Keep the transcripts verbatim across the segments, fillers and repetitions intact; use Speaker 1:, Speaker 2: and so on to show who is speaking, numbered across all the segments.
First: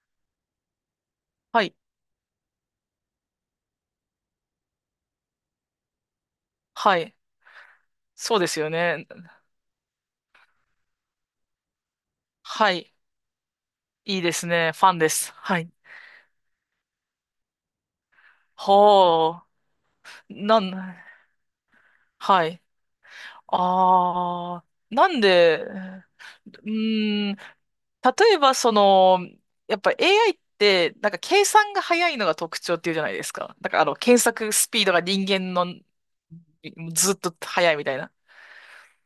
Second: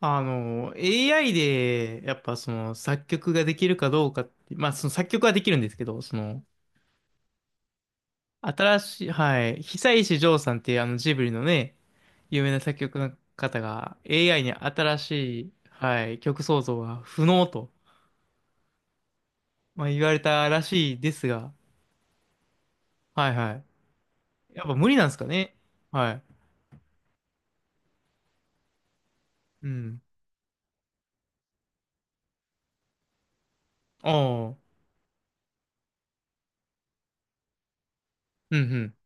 Speaker 1: あの、エーアイ
Speaker 2: はい。
Speaker 1: で、やっぱその作曲ができるかどうかって、まあその作曲はできるんですけど、その、
Speaker 2: はい。そうですよ
Speaker 1: 新し
Speaker 2: ね。
Speaker 1: い、はい、久石譲さんっていうあのジブリのね、有名な
Speaker 2: は
Speaker 1: 作
Speaker 2: い。
Speaker 1: 曲の方が
Speaker 2: いいで
Speaker 1: エーアイ
Speaker 2: す
Speaker 1: に
Speaker 2: ね。ファン
Speaker 1: 新
Speaker 2: で
Speaker 1: し
Speaker 2: す。
Speaker 1: い、
Speaker 2: はい。
Speaker 1: はい、曲創造が不能と、
Speaker 2: ほあ。
Speaker 1: まあ、言われた
Speaker 2: な
Speaker 1: らし
Speaker 2: ん、
Speaker 1: いですが、
Speaker 2: はい。
Speaker 1: はいはい。
Speaker 2: あ
Speaker 1: や
Speaker 2: あ。
Speaker 1: っぱ無理なん
Speaker 2: な
Speaker 1: です
Speaker 2: ん
Speaker 1: かね。
Speaker 2: で、う
Speaker 1: はい。
Speaker 2: ーん、例えばその、
Speaker 1: う
Speaker 2: やっぱ
Speaker 1: ん。
Speaker 2: エーアイ って、なんか計算が早いのが特徴っていうじゃないですか。だからあの、
Speaker 1: あ
Speaker 2: 検索ス
Speaker 1: あ、
Speaker 2: ピードが人間のずっと早いみたいな。
Speaker 1: うんうん。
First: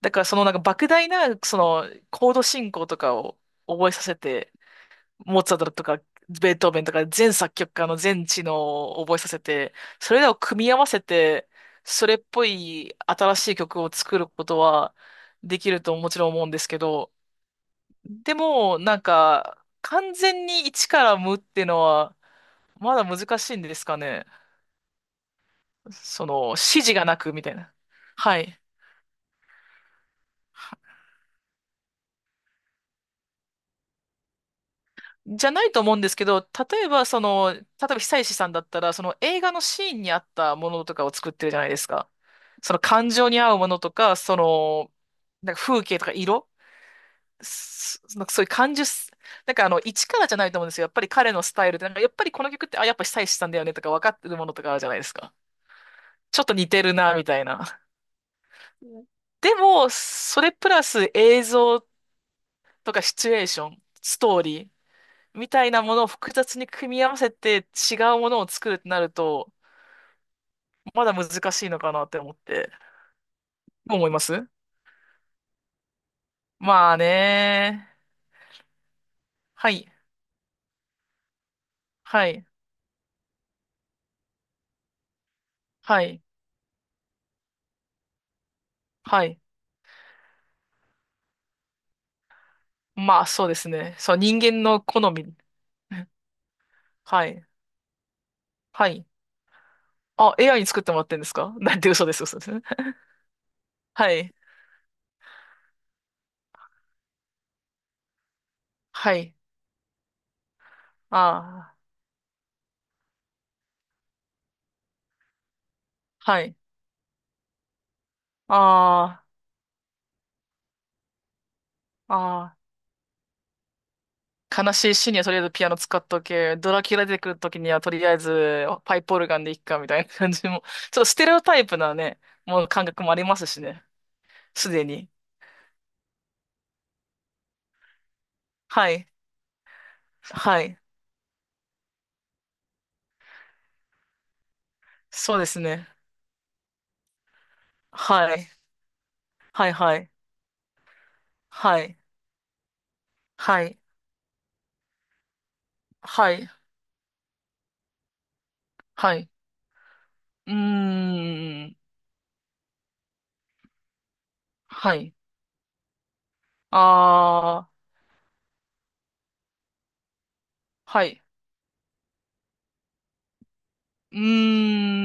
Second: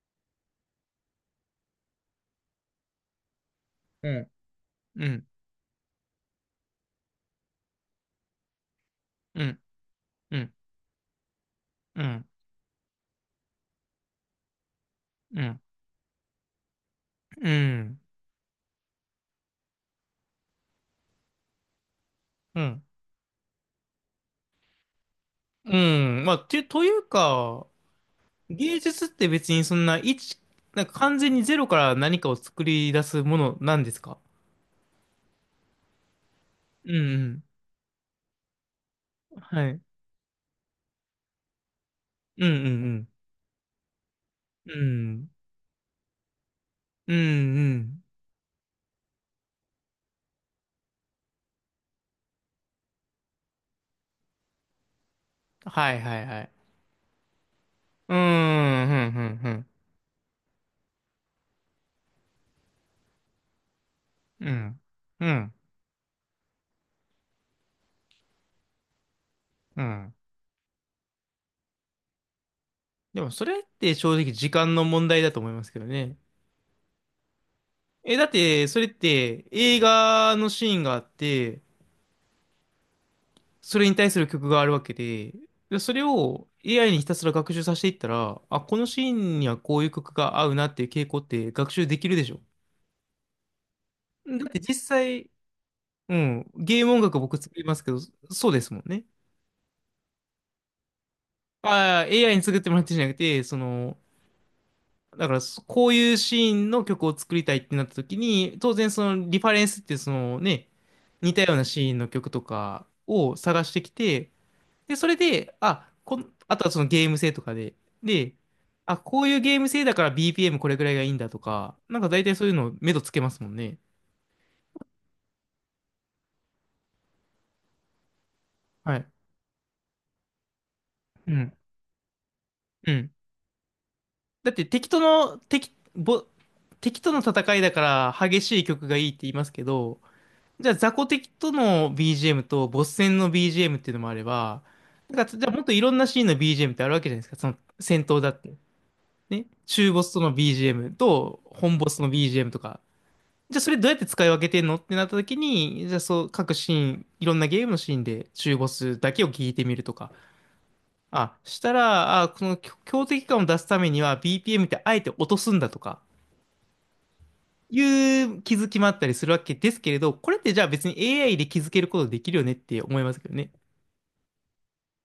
Speaker 2: だからそのなんか莫大な、その、コード進行とかを覚えさ
Speaker 1: う
Speaker 2: せ
Speaker 1: ん。
Speaker 2: て、
Speaker 1: うん。
Speaker 2: モーツァルトとか、ベートーベンとか、全作曲家の全知能を覚えさせ
Speaker 1: うん。
Speaker 2: て、それらを
Speaker 1: うん。
Speaker 2: 組み合わせて、
Speaker 1: う
Speaker 2: それっ
Speaker 1: ん。
Speaker 2: ぽい新しい曲を作ることは
Speaker 1: う
Speaker 2: で
Speaker 1: ん。
Speaker 2: きるともちろん思うんですけど、
Speaker 1: うん。
Speaker 2: でも、なんか、完全に一から無っていうのは、
Speaker 1: うん。
Speaker 2: まだ難しいんですかね。
Speaker 1: うん
Speaker 2: そ
Speaker 1: まあ、
Speaker 2: の、指
Speaker 1: て、とい
Speaker 2: 示
Speaker 1: う
Speaker 2: がなくみたい
Speaker 1: か、
Speaker 2: な。はい。
Speaker 1: 芸術って別にそんな一、なんか完全にゼロから何かを作り出すものなんですか？
Speaker 2: じゃないと思うんですけど、例え
Speaker 1: う
Speaker 2: ばそ
Speaker 1: ん
Speaker 2: の、例えば久石さんだったら、その
Speaker 1: うん。
Speaker 2: 映画の
Speaker 1: はい。
Speaker 2: シーンに合ったものとかを作ってるじゃないですか。
Speaker 1: うんう
Speaker 2: その
Speaker 1: ん
Speaker 2: 感情に合うものとか、そ
Speaker 1: う
Speaker 2: の、
Speaker 1: ん。
Speaker 2: なんか風景とか色、
Speaker 1: うん。うんう
Speaker 2: す
Speaker 1: ん。
Speaker 2: そのそういう感受す、なんかあの、一からじゃないと思うんですよ。やっぱり彼のスタイルで、なんかやっぱりこの曲って、あ、やっぱ久石さんだよねとか分かってるものとかあるじゃないですか。
Speaker 1: はいはい
Speaker 2: ち
Speaker 1: は
Speaker 2: ょっ
Speaker 1: い。
Speaker 2: と似てるな、みたいな。
Speaker 1: うーん、う
Speaker 2: うん、
Speaker 1: んう
Speaker 2: で
Speaker 1: ん
Speaker 2: も、それプラス映像とかシチュエーション、ストー
Speaker 1: う
Speaker 2: リー。
Speaker 1: ん。うん。う
Speaker 2: み
Speaker 1: ん。
Speaker 2: たいなものを複雑に組み合わせて違うものを作るってなると、
Speaker 1: うん。
Speaker 2: まだ難しいのかなって思って。
Speaker 1: でもそれって
Speaker 2: どう思い
Speaker 1: 正
Speaker 2: ま
Speaker 1: 直
Speaker 2: す？
Speaker 1: 時間の問題だと思いますけどね。
Speaker 2: まあね。
Speaker 1: え、だってそれって
Speaker 2: は
Speaker 1: 映
Speaker 2: い。
Speaker 1: 画のシーンがあって、
Speaker 2: はい。
Speaker 1: それに対する曲があるわけで、でそ
Speaker 2: は
Speaker 1: れ
Speaker 2: い。
Speaker 1: を エーアイ にひたすら学習させていったら、あ、このシー
Speaker 2: は
Speaker 1: ン
Speaker 2: い。
Speaker 1: にはこういう曲が合うなっていう傾向って学習できるでしょ。
Speaker 2: まあそうですね。そう、
Speaker 1: だ
Speaker 2: 人
Speaker 1: って
Speaker 2: 間
Speaker 1: 実
Speaker 2: の好
Speaker 1: 際、
Speaker 2: み。
Speaker 1: うん、ゲーム音楽
Speaker 2: は
Speaker 1: 僕
Speaker 2: い。
Speaker 1: 作りますけど、そうですもん
Speaker 2: は
Speaker 1: ね。
Speaker 2: い。あ、エーアイ に作ってもらってんですか？ なんて
Speaker 1: ああ、
Speaker 2: 嘘です、
Speaker 1: エーアイ
Speaker 2: 嘘
Speaker 1: に
Speaker 2: です。
Speaker 1: 作っ てもらってんじゃなくて、その、
Speaker 2: はい。
Speaker 1: だからそこういうシーンの曲を作りたいってなった時に、当然そ
Speaker 2: は
Speaker 1: の
Speaker 2: い。
Speaker 1: リファレンスってそのね、似たような
Speaker 2: あ
Speaker 1: シ
Speaker 2: あ。
Speaker 1: ーンの曲とかを探してきて、で、それで、あ、こん、
Speaker 2: は
Speaker 1: あ
Speaker 2: い。
Speaker 1: とはそのゲーム性とかで、で、あ、こ
Speaker 2: あ
Speaker 1: ういうゲーム性だから ビーピーエム これぐらいがいいんだとか、なんか
Speaker 2: あ。
Speaker 1: 大体そ
Speaker 2: あ
Speaker 1: ういう
Speaker 2: あ。
Speaker 1: の目処つけますもんね。
Speaker 2: 悲しいシーンにはとりあえずピアノ使っとけ。ドラキュラ出てくるときにはとりあえず
Speaker 1: は
Speaker 2: パイ
Speaker 1: い。
Speaker 2: プオルガンでいっかみたいな感じも。ちょっとステレ
Speaker 1: う
Speaker 2: オタ
Speaker 1: ん。
Speaker 2: イプなね、もう感
Speaker 1: う
Speaker 2: 覚
Speaker 1: ん。
Speaker 2: もありますしね。
Speaker 1: だって
Speaker 2: すで
Speaker 1: 敵と
Speaker 2: に。
Speaker 1: の、敵、ぼ、敵との戦いだから激しい曲
Speaker 2: は
Speaker 1: が
Speaker 2: い。
Speaker 1: いいって言いますけど、
Speaker 2: は
Speaker 1: じゃあ
Speaker 2: い。
Speaker 1: 雑魚敵との ビージーエム とボス戦の ビージーエム っていうのもあれば、なんか
Speaker 2: そう
Speaker 1: じ
Speaker 2: で
Speaker 1: ゃあ
Speaker 2: す
Speaker 1: もっとい
Speaker 2: ね。
Speaker 1: ろんなシーンの ビージーエム ってあるわけじゃないですか。その戦闘だ
Speaker 2: は
Speaker 1: っ
Speaker 2: い。
Speaker 1: て。ね。
Speaker 2: はい
Speaker 1: 中
Speaker 2: は
Speaker 1: ボ
Speaker 2: い。
Speaker 1: スとの ビージーエム と本
Speaker 2: は
Speaker 1: ボ
Speaker 2: い。
Speaker 1: スの ビージーエム とか。じゃあ
Speaker 2: は
Speaker 1: それ
Speaker 2: い。
Speaker 1: どうやって使い分けてんのってなった時に、じゃあそう
Speaker 2: はい。
Speaker 1: 各シーン、いろんなゲームのシーンで中ボスだ
Speaker 2: は
Speaker 1: けを
Speaker 2: い。
Speaker 1: 聞いてみるとか。
Speaker 2: う
Speaker 1: あ、し
Speaker 2: ー
Speaker 1: た
Speaker 2: ん。
Speaker 1: ら、あ、この強強敵感を出すためには ビーピーエム ってあ
Speaker 2: は
Speaker 1: えて
Speaker 2: い。
Speaker 1: 落とすんだとか、
Speaker 2: あー。
Speaker 1: いう気づきもあったりするわけですけれど、これってじゃあ別に
Speaker 2: はい。
Speaker 1: エーアイ で気づけることできるよねって思いますけどね。
Speaker 2: うー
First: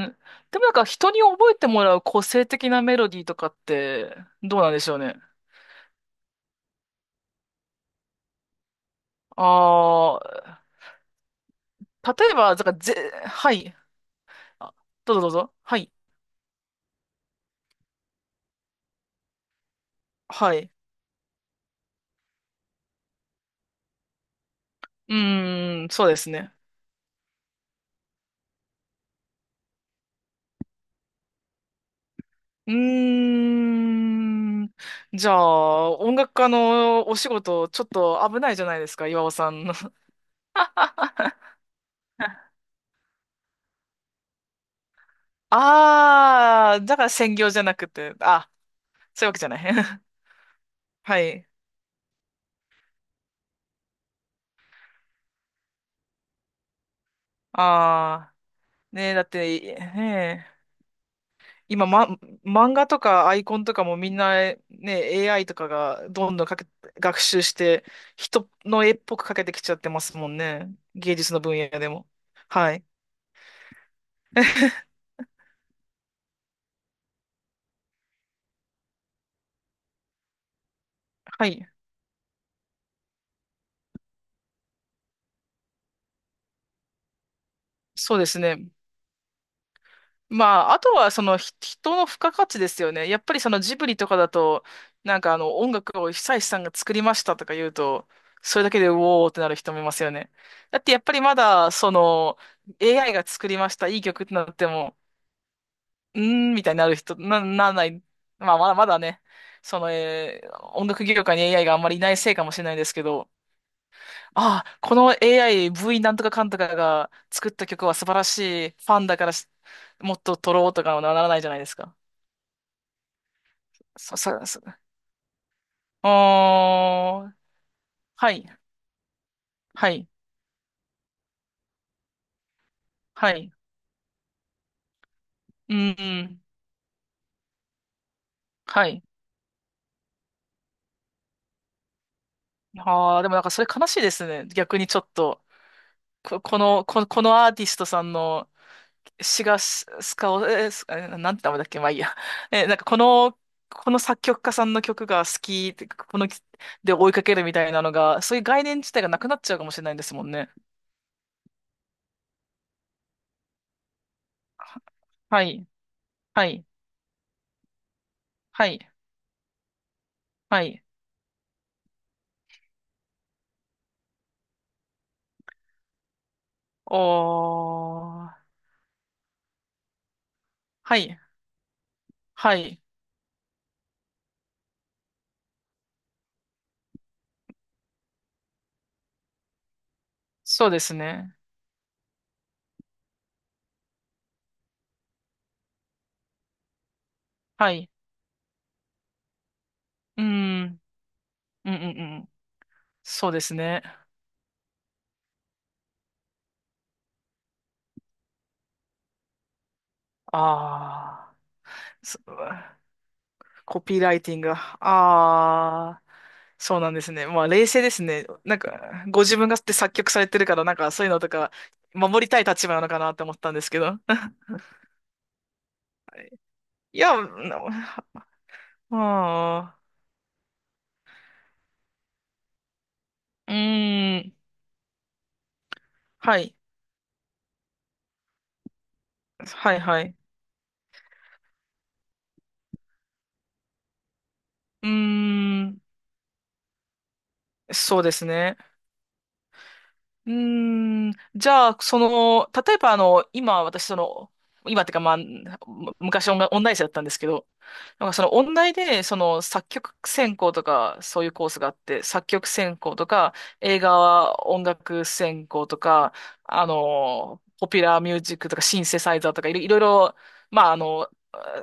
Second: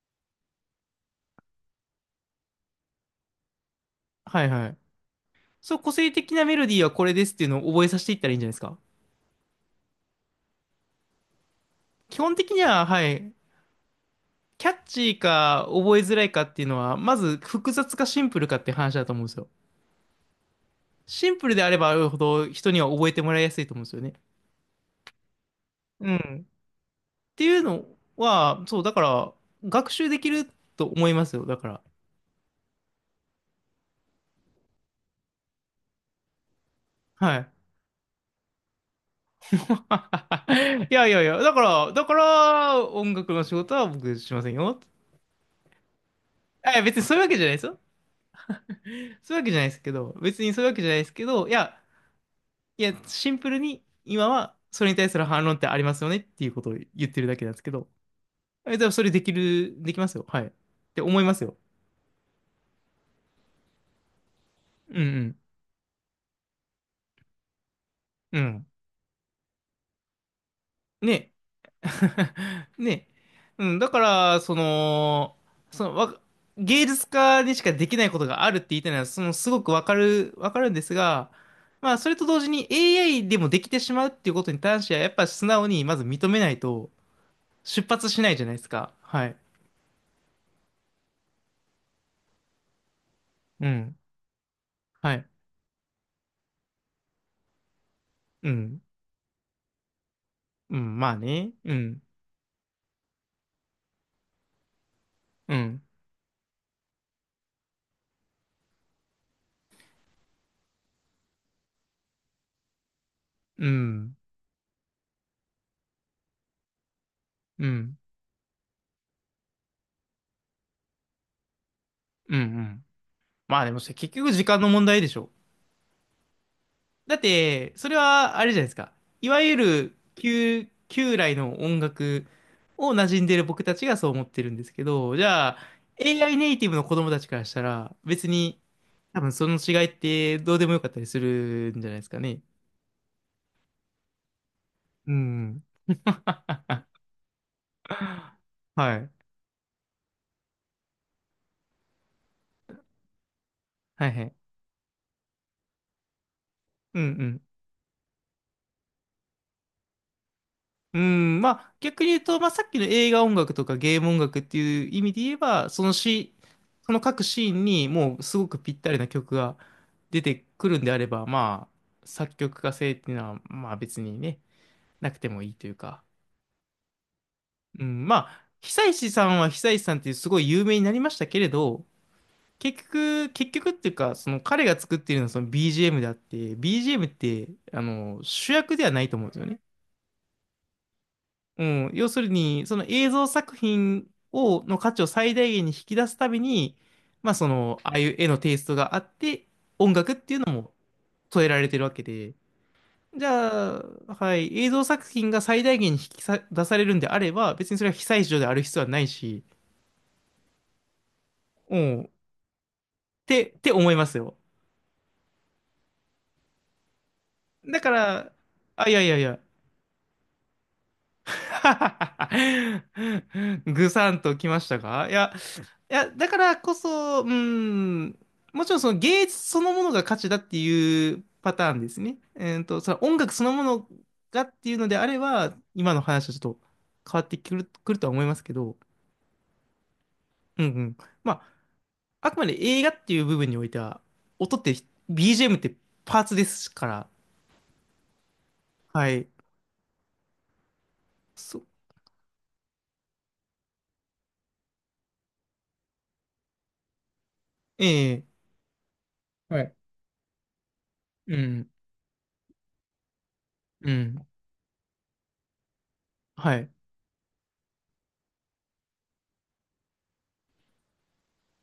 Speaker 2: ん。でもなんか人に覚えてもらう個性的なメロディーとかって
Speaker 1: はい
Speaker 2: どう
Speaker 1: は
Speaker 2: なん
Speaker 1: い。
Speaker 2: でしょうね。
Speaker 1: そう、個性的なメロディーはこれですっていうのを覚えさせていったらいいんじゃないですか。
Speaker 2: ああ、
Speaker 1: 基
Speaker 2: 例え
Speaker 1: 本的
Speaker 2: ば、
Speaker 1: に
Speaker 2: だから
Speaker 1: は、は
Speaker 2: ぜ、
Speaker 1: い、
Speaker 2: はい。
Speaker 1: キャ
Speaker 2: あ、
Speaker 1: ッチ
Speaker 2: どう
Speaker 1: ー
Speaker 2: ぞどうぞ。
Speaker 1: か
Speaker 2: はい。
Speaker 1: 覚えづらいかっていうのは、まず複雑かシンプルかって話だと思うんですよ。
Speaker 2: はい。
Speaker 1: シンプルであればあるほど人には覚えてもらいやすいと思うんですよね。
Speaker 2: うーん、そう
Speaker 1: う
Speaker 2: です
Speaker 1: ん。
Speaker 2: ね。
Speaker 1: っていうのは、そう、だから、学習できると思いますよ。だから。
Speaker 2: うーん。じゃあ、音楽家のお仕
Speaker 1: はい。
Speaker 2: 事、ちょっと危ないじゃないですか、岩尾さんの。
Speaker 1: いやいやいや、だから、だか ら、音楽の仕事は僕しませんよ。あ、い
Speaker 2: あ
Speaker 1: や
Speaker 2: ー、
Speaker 1: 別
Speaker 2: だ
Speaker 1: に
Speaker 2: から
Speaker 1: そういうわ
Speaker 2: 専
Speaker 1: けじゃ
Speaker 2: 業
Speaker 1: ないで
Speaker 2: じゃ
Speaker 1: す
Speaker 2: な
Speaker 1: よ。
Speaker 2: くて、あ、そういうわ
Speaker 1: そう
Speaker 2: け
Speaker 1: いうわ
Speaker 2: じゃ
Speaker 1: けじ
Speaker 2: な
Speaker 1: ゃない
Speaker 2: い。
Speaker 1: ですけ ど、別にそういうわけじゃないです
Speaker 2: は
Speaker 1: け
Speaker 2: い。
Speaker 1: ど、いや、いや、シンプルに今はそれに対する反論ってありますよねっていうことを言ってるだけなんですけど、
Speaker 2: あ
Speaker 1: え、でも
Speaker 2: ー、
Speaker 1: そ
Speaker 2: ね
Speaker 1: れ
Speaker 2: え、
Speaker 1: で
Speaker 2: だっ
Speaker 1: き
Speaker 2: て、
Speaker 1: る、できますよ。は
Speaker 2: ね
Speaker 1: い。っ
Speaker 2: え、
Speaker 1: て思いますよ。
Speaker 2: 今、ま、漫画とかアイコンとかもみんなね、
Speaker 1: うん
Speaker 2: エーアイ とかがどんどんかけ、学習して、
Speaker 1: うん。う
Speaker 2: 人
Speaker 1: ん。
Speaker 2: の絵っぽくかけてきちゃってますもんね。芸
Speaker 1: ね。
Speaker 2: 術の分野でも。はい。
Speaker 1: ね。うん、だから、そ の、その、わ、芸術家にしかできないことがあるって言いたいのは、その、すごくわかる、わかるんですが、
Speaker 2: はい。
Speaker 1: まあ、それと同時に エーアイ でもできてしまうっていうことに関しては、やっぱ素直にまず認めないと出発
Speaker 2: そう
Speaker 1: し
Speaker 2: で
Speaker 1: ない
Speaker 2: す
Speaker 1: じゃないで
Speaker 2: ね。
Speaker 1: すか。はい。
Speaker 2: まあ、あとはそのひ人の付加価値ですよね。やっぱりその
Speaker 1: う
Speaker 2: ジブリ
Speaker 1: ん。
Speaker 2: とかだと、
Speaker 1: は
Speaker 2: なん
Speaker 1: い。
Speaker 2: かあの音楽を久石さんが作りましたとか言うと、
Speaker 1: う
Speaker 2: それだけ
Speaker 1: ん。
Speaker 2: でうおーってなる人もいますよね。
Speaker 1: う
Speaker 2: だってや
Speaker 1: ん。
Speaker 2: っ
Speaker 1: ま
Speaker 2: ぱ
Speaker 1: あ
Speaker 2: りま
Speaker 1: ね。
Speaker 2: だ
Speaker 1: う
Speaker 2: そ
Speaker 1: ん。
Speaker 2: の エーアイ が作りました、いい曲ってなっても、
Speaker 1: うん。
Speaker 2: うーん、みたいになる人、な、ならない。まあ、まだまだね、その、えー音楽業界に エーアイ があんまりいないせいかもしれないですけど、
Speaker 1: うん。
Speaker 2: ああ、この エーアイ、ブイ なんとかかんとかが作った
Speaker 1: う
Speaker 2: 曲は
Speaker 1: ん。
Speaker 2: 素晴らしい、ファンだからしもっと撮ろうとかはならないじゃないですか。
Speaker 1: うん。うん。まあでも、結
Speaker 2: そ、
Speaker 1: 局時
Speaker 2: そ、
Speaker 1: 間
Speaker 2: そ、
Speaker 1: の問題でしょ。
Speaker 2: あ
Speaker 1: だっ
Speaker 2: ー、
Speaker 1: て、それ
Speaker 2: は
Speaker 1: はあ
Speaker 2: い、
Speaker 1: れじゃないですか。いわゆ
Speaker 2: は
Speaker 1: る
Speaker 2: い、
Speaker 1: 旧、旧来の音楽を馴染ん
Speaker 2: は
Speaker 1: でる
Speaker 2: い、
Speaker 1: 僕たちがそう思ってるんですけど、じゃあ、
Speaker 2: うん、う
Speaker 1: エーアイ
Speaker 2: ん、
Speaker 1: ネイティブの子供たちからしたら、別に
Speaker 2: はい。
Speaker 1: 多分その違いってどうでもよかったりするんじゃないですかね。
Speaker 2: ああ、でもなんかそれ悲しいですね。逆にちょっ
Speaker 1: う
Speaker 2: と、
Speaker 1: ん。
Speaker 2: こ、この、こ、このアーティストさんの
Speaker 1: はい。
Speaker 2: シガス、カオ、えースえーなんて名前だっけ、まあいいや。えーなんかこの、この
Speaker 1: はい
Speaker 2: 作
Speaker 1: はい。
Speaker 2: 曲家さんの曲が好きって、この、で
Speaker 1: うんう
Speaker 2: 追いかけ
Speaker 1: ん
Speaker 2: るみたいなのが、そういう概念自体がなくなっちゃうかもしれないんですもんね。
Speaker 1: うん、まあ逆に言うと、まあさっきの映画音楽とかゲーム音楽っていう意味で言え
Speaker 2: はい、
Speaker 1: ば、そのシー
Speaker 2: はい、
Speaker 1: その各シーンにもうすごく
Speaker 2: は
Speaker 1: ぴっ
Speaker 2: い、
Speaker 1: たりな曲が出て
Speaker 2: は
Speaker 1: くる
Speaker 2: い。
Speaker 1: んであれば、まあ作曲家性っていうのはまあ別にね、なくてもいいというか。
Speaker 2: お
Speaker 1: うん、ま
Speaker 2: ー、
Speaker 1: あ久石さんは久石さんっていうすごい有名にな
Speaker 2: は
Speaker 1: りまし
Speaker 2: い、
Speaker 1: たけれど、
Speaker 2: はい。
Speaker 1: 結局、結局っていうか、その彼が作っているのはその ビージーエム であって、ビージーエム ってあの主役ではないと思うんですよね。
Speaker 2: そうですね。
Speaker 1: うん、要するに、その映像作品を、の価値を最大限に引き出すために、まあそ
Speaker 2: は
Speaker 1: の、
Speaker 2: い。
Speaker 1: ああいう絵のテイストがあって、音楽っ
Speaker 2: うー
Speaker 1: ていうの
Speaker 2: ん、う
Speaker 1: も
Speaker 2: ん、
Speaker 1: 添えられ
Speaker 2: うん、う
Speaker 1: てるわけ
Speaker 2: ん。
Speaker 1: で、じ
Speaker 2: そうです
Speaker 1: ゃ
Speaker 2: ね。
Speaker 1: あ、はい、映像作品が最大限に引きさ出されるんであれば、別にそれは被災地である必要はないし、
Speaker 2: あ
Speaker 1: うん、っ
Speaker 2: ー。そ
Speaker 1: てって
Speaker 2: コ
Speaker 1: 思い
Speaker 2: ピー
Speaker 1: ま
Speaker 2: ラ
Speaker 1: す
Speaker 2: イテ
Speaker 1: よ。
Speaker 2: ィングが。ああ、そうなんですね。まあ、冷
Speaker 1: だ
Speaker 2: 静で
Speaker 1: か
Speaker 2: すね。
Speaker 1: ら、
Speaker 2: なん
Speaker 1: あ、いや
Speaker 2: か、
Speaker 1: いやい
Speaker 2: ご自
Speaker 1: や、
Speaker 2: 分がって作曲されてるから、なんか、そういうのとか、守りたい立場なのかなって思ったんで すけ
Speaker 1: ぐ
Speaker 2: ど。
Speaker 1: さん ときましたか、いや、いや、だからこ
Speaker 2: いや、
Speaker 1: そ、う
Speaker 2: な
Speaker 1: ん、もちろんその
Speaker 2: ま
Speaker 1: 芸術そのものが価値だっていうパターンですね。えーと、その音楽そ
Speaker 2: あ、
Speaker 1: の
Speaker 2: う
Speaker 1: もの
Speaker 2: ーん、
Speaker 1: がっていうのであれば、今の話はち
Speaker 2: は
Speaker 1: ょっ
Speaker 2: い、
Speaker 1: と変わってくる、くるとは思いますけど、
Speaker 2: はい、はい。
Speaker 1: うんうん。まあ、あくまで映画っていう部分においては、音って、
Speaker 2: うー
Speaker 1: ビージーエム って
Speaker 2: ん、
Speaker 1: パーツですから、
Speaker 2: そうですね。
Speaker 1: はい。
Speaker 2: うーん、じ
Speaker 1: そ、
Speaker 2: ゃあ、その、例えばあの、今私その、今ってかまあ、む昔音楽、音大生だったんですけど、なんかそ
Speaker 1: ええ、
Speaker 2: の音大で、その
Speaker 1: は
Speaker 2: 作
Speaker 1: い。
Speaker 2: 曲専攻とか、そういう
Speaker 1: う
Speaker 2: コースが
Speaker 1: ん、
Speaker 2: あって、作曲専攻とか、映
Speaker 1: うん、
Speaker 2: 画音楽専攻とか、
Speaker 1: は
Speaker 2: あ
Speaker 1: い。
Speaker 2: の、ポピュラーミュージックとか、シンセサイザーとか、いろいろいろ、まああの、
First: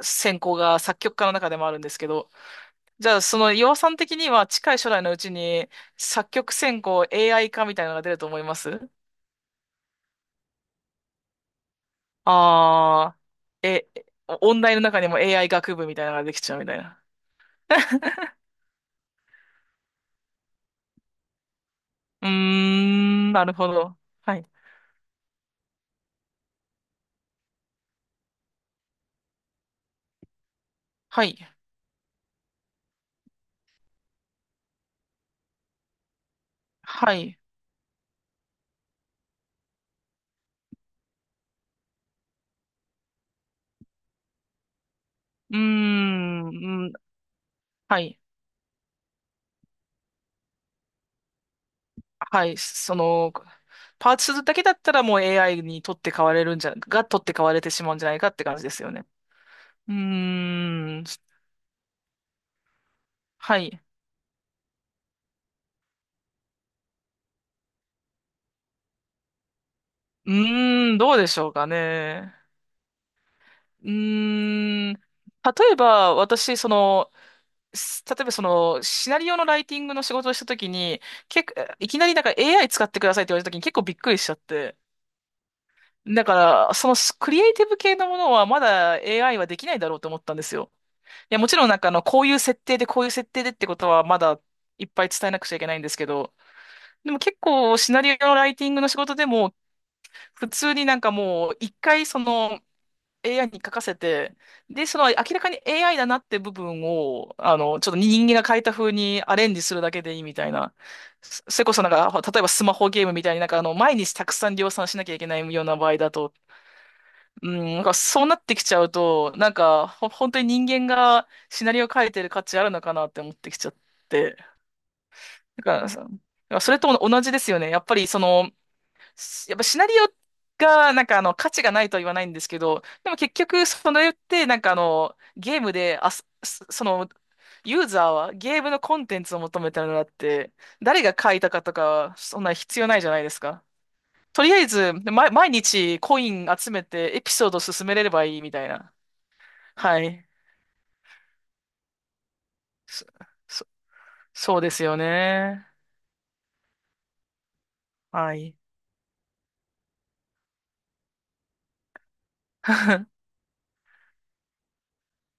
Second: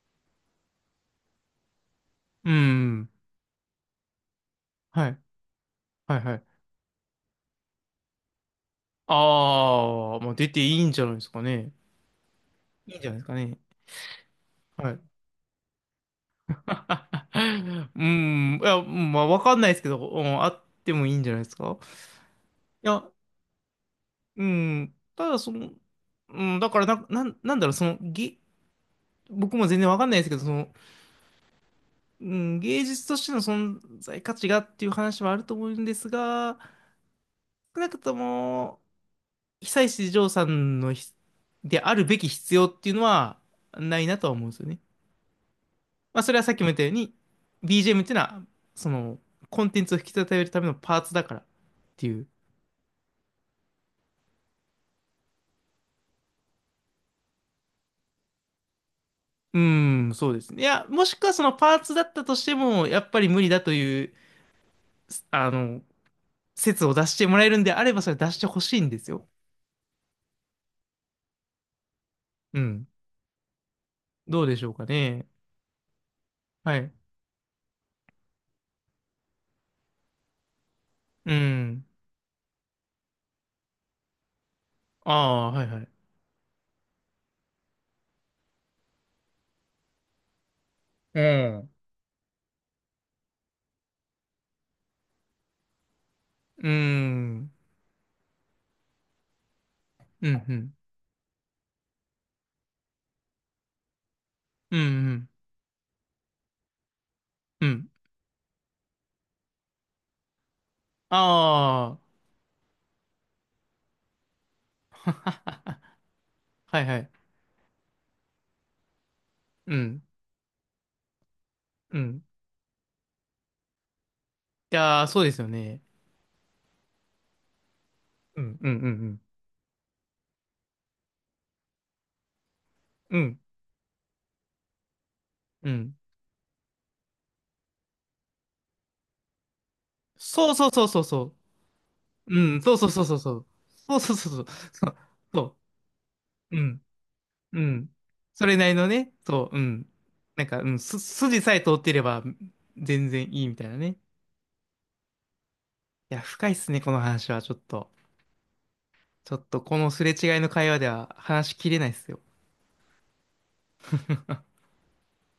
Speaker 2: 専攻が作曲家の中でもあるんですけど、
Speaker 1: う
Speaker 2: じ
Speaker 1: ん、
Speaker 2: ゃあその岩尾さん的には近い将来
Speaker 1: は
Speaker 2: のう
Speaker 1: い、
Speaker 2: ちに
Speaker 1: はい、
Speaker 2: 作
Speaker 1: はい。
Speaker 2: 曲専攻 エーアイ 化みたいなのが出ると思います。
Speaker 1: ああ、まあ出ていいんじゃないですかね。いいんじゃ
Speaker 2: あ
Speaker 1: ない
Speaker 2: あ、
Speaker 1: ですかね。
Speaker 2: え、お音大の
Speaker 1: は
Speaker 2: 中
Speaker 1: い。
Speaker 2: にも エーアイ 学部みたいなのができちゃうみたいな。
Speaker 1: う ん、いや、うんまあ、わかんないですけど、うん、あってもいいんじゃないですか。い
Speaker 2: うー
Speaker 1: や、
Speaker 2: ん、なるほど。は
Speaker 1: う
Speaker 2: い。
Speaker 1: ん、ただその、うん、だからな、なん、なんだろう、その、げ、僕も全然わかんないですけど、その、
Speaker 2: はい。
Speaker 1: うん、芸術としての存在価値がっていう話はあると思うんですが、
Speaker 2: はい。
Speaker 1: 少なくとも、久石譲さんのひ、であるべき必要っていうのはないなとは思うんですよね。
Speaker 2: うー
Speaker 1: まあ、それは
Speaker 2: ん、
Speaker 1: さっきも言った
Speaker 2: う
Speaker 1: よう
Speaker 2: ん、
Speaker 1: に、
Speaker 2: は
Speaker 1: ビージーエム っていう
Speaker 2: い。
Speaker 1: のは、その、コンテンツを引き立てるためのパーツだからっていう。
Speaker 2: はい。その、パーツするだけだったらもう エーアイ に取って代われるんじゃ、が取って代われてしまうんじゃないかって感じですよね。
Speaker 1: う
Speaker 2: うー
Speaker 1: ーん、そうですね。いや、
Speaker 2: ん、
Speaker 1: もしくはそのパーツだったとしても、やっぱり無理
Speaker 2: は
Speaker 1: だと
Speaker 2: い。
Speaker 1: いう、あの、説を出してもらえるんであれば、それ出してほしいんですよ。
Speaker 2: うーん、どうでしょうかね。
Speaker 1: うん。
Speaker 2: う
Speaker 1: どうでしょうか
Speaker 2: ーん、例
Speaker 1: ね。
Speaker 2: えば私、そ
Speaker 1: はい。
Speaker 2: の、す例えばその、シナリオのライティングの仕事をしたときに、
Speaker 1: う
Speaker 2: 結構、
Speaker 1: ん。
Speaker 2: いきなりなんか エーアイ 使ってくださいって言われたときに結構びっくりしちゃって。
Speaker 1: ああ、はいはい。
Speaker 2: だから、そのクリエイティブ系のものはまだ エーアイ はできないだろうと思ったんですよ。
Speaker 1: う
Speaker 2: いや、もちろん
Speaker 1: ん。
Speaker 2: なんかあの、こういう設定でこういう設定でってことはまだいっぱい伝えなくちゃいけないんですけど、
Speaker 1: う
Speaker 2: でも結
Speaker 1: ん。
Speaker 2: 構シナリオのライティングの仕事でも、
Speaker 1: うん、
Speaker 2: 普
Speaker 1: う
Speaker 2: 通
Speaker 1: ん。
Speaker 2: になんかもう一回その、エーアイ に書かせて、
Speaker 1: うん、う
Speaker 2: で、その明
Speaker 1: ん。
Speaker 2: らかに エーアイ だなって部分を、あ
Speaker 1: う
Speaker 2: の、ち
Speaker 1: ん。
Speaker 2: ょっと人間が書いた風にアレンジするだけでいいみたいな。そそれこそなん
Speaker 1: ああ、
Speaker 2: か、例えばスマホゲームみたいになんかあの、毎日たくさん量産しなきゃいけないような場合だと、
Speaker 1: はいはい。
Speaker 2: うん、なんかそうなってきちゃうと、なん
Speaker 1: う
Speaker 2: か、
Speaker 1: ん。
Speaker 2: ほ、本当に人間がシナリオ
Speaker 1: う
Speaker 2: 書い
Speaker 1: ん。
Speaker 2: てる価値あるのかなって思ってきちゃって。
Speaker 1: いやー、そうですよ
Speaker 2: だか
Speaker 1: ね。
Speaker 2: らさ、そだからそれと同じですよね。やっぱりそ
Speaker 1: う
Speaker 2: の、
Speaker 1: ん、うん、うん、うん。
Speaker 2: すやっぱシナリオが、なんかあの、価値がないとは言わないんですけど、でも
Speaker 1: う
Speaker 2: 結
Speaker 1: ん
Speaker 2: 局、それって、なんかあの、ゲー
Speaker 1: う
Speaker 2: ム
Speaker 1: ん。
Speaker 2: で、あ、すすその、ユーザーはゲームのコンテンツを求めてるのだっ
Speaker 1: そ
Speaker 2: て、
Speaker 1: うそうそうそう
Speaker 2: 誰が書
Speaker 1: そ
Speaker 2: いたかとか、
Speaker 1: う。
Speaker 2: そんな
Speaker 1: うん、そう
Speaker 2: 必
Speaker 1: そ
Speaker 2: 要
Speaker 1: う
Speaker 2: な
Speaker 1: そ
Speaker 2: い
Speaker 1: う
Speaker 2: じゃ
Speaker 1: そう
Speaker 2: ないで
Speaker 1: そ
Speaker 2: す
Speaker 1: う。
Speaker 2: か。
Speaker 1: そうそうそうそ
Speaker 2: と
Speaker 1: う。
Speaker 2: りあえ
Speaker 1: そ
Speaker 2: ず、
Speaker 1: う、
Speaker 2: ま、毎
Speaker 1: そ
Speaker 2: 日コイン
Speaker 1: うう
Speaker 2: 集め
Speaker 1: ん、
Speaker 2: てエピソード
Speaker 1: う
Speaker 2: 進め
Speaker 1: ん。
Speaker 2: れればいい
Speaker 1: そ
Speaker 2: み
Speaker 1: れ
Speaker 2: たい
Speaker 1: なりの
Speaker 2: な。
Speaker 1: ね、そう、うん。
Speaker 2: はい。
Speaker 1: なんか、うん、す、筋さえ通ってれば
Speaker 2: そ、
Speaker 1: 全然いいみた
Speaker 2: そ、
Speaker 1: いなね。
Speaker 2: そうですよね。
Speaker 1: いや、深いっすね、この話は、ちょっと。
Speaker 2: はい。
Speaker 1: ちょっと、このすれ違いの会話では話しきれないっすよ。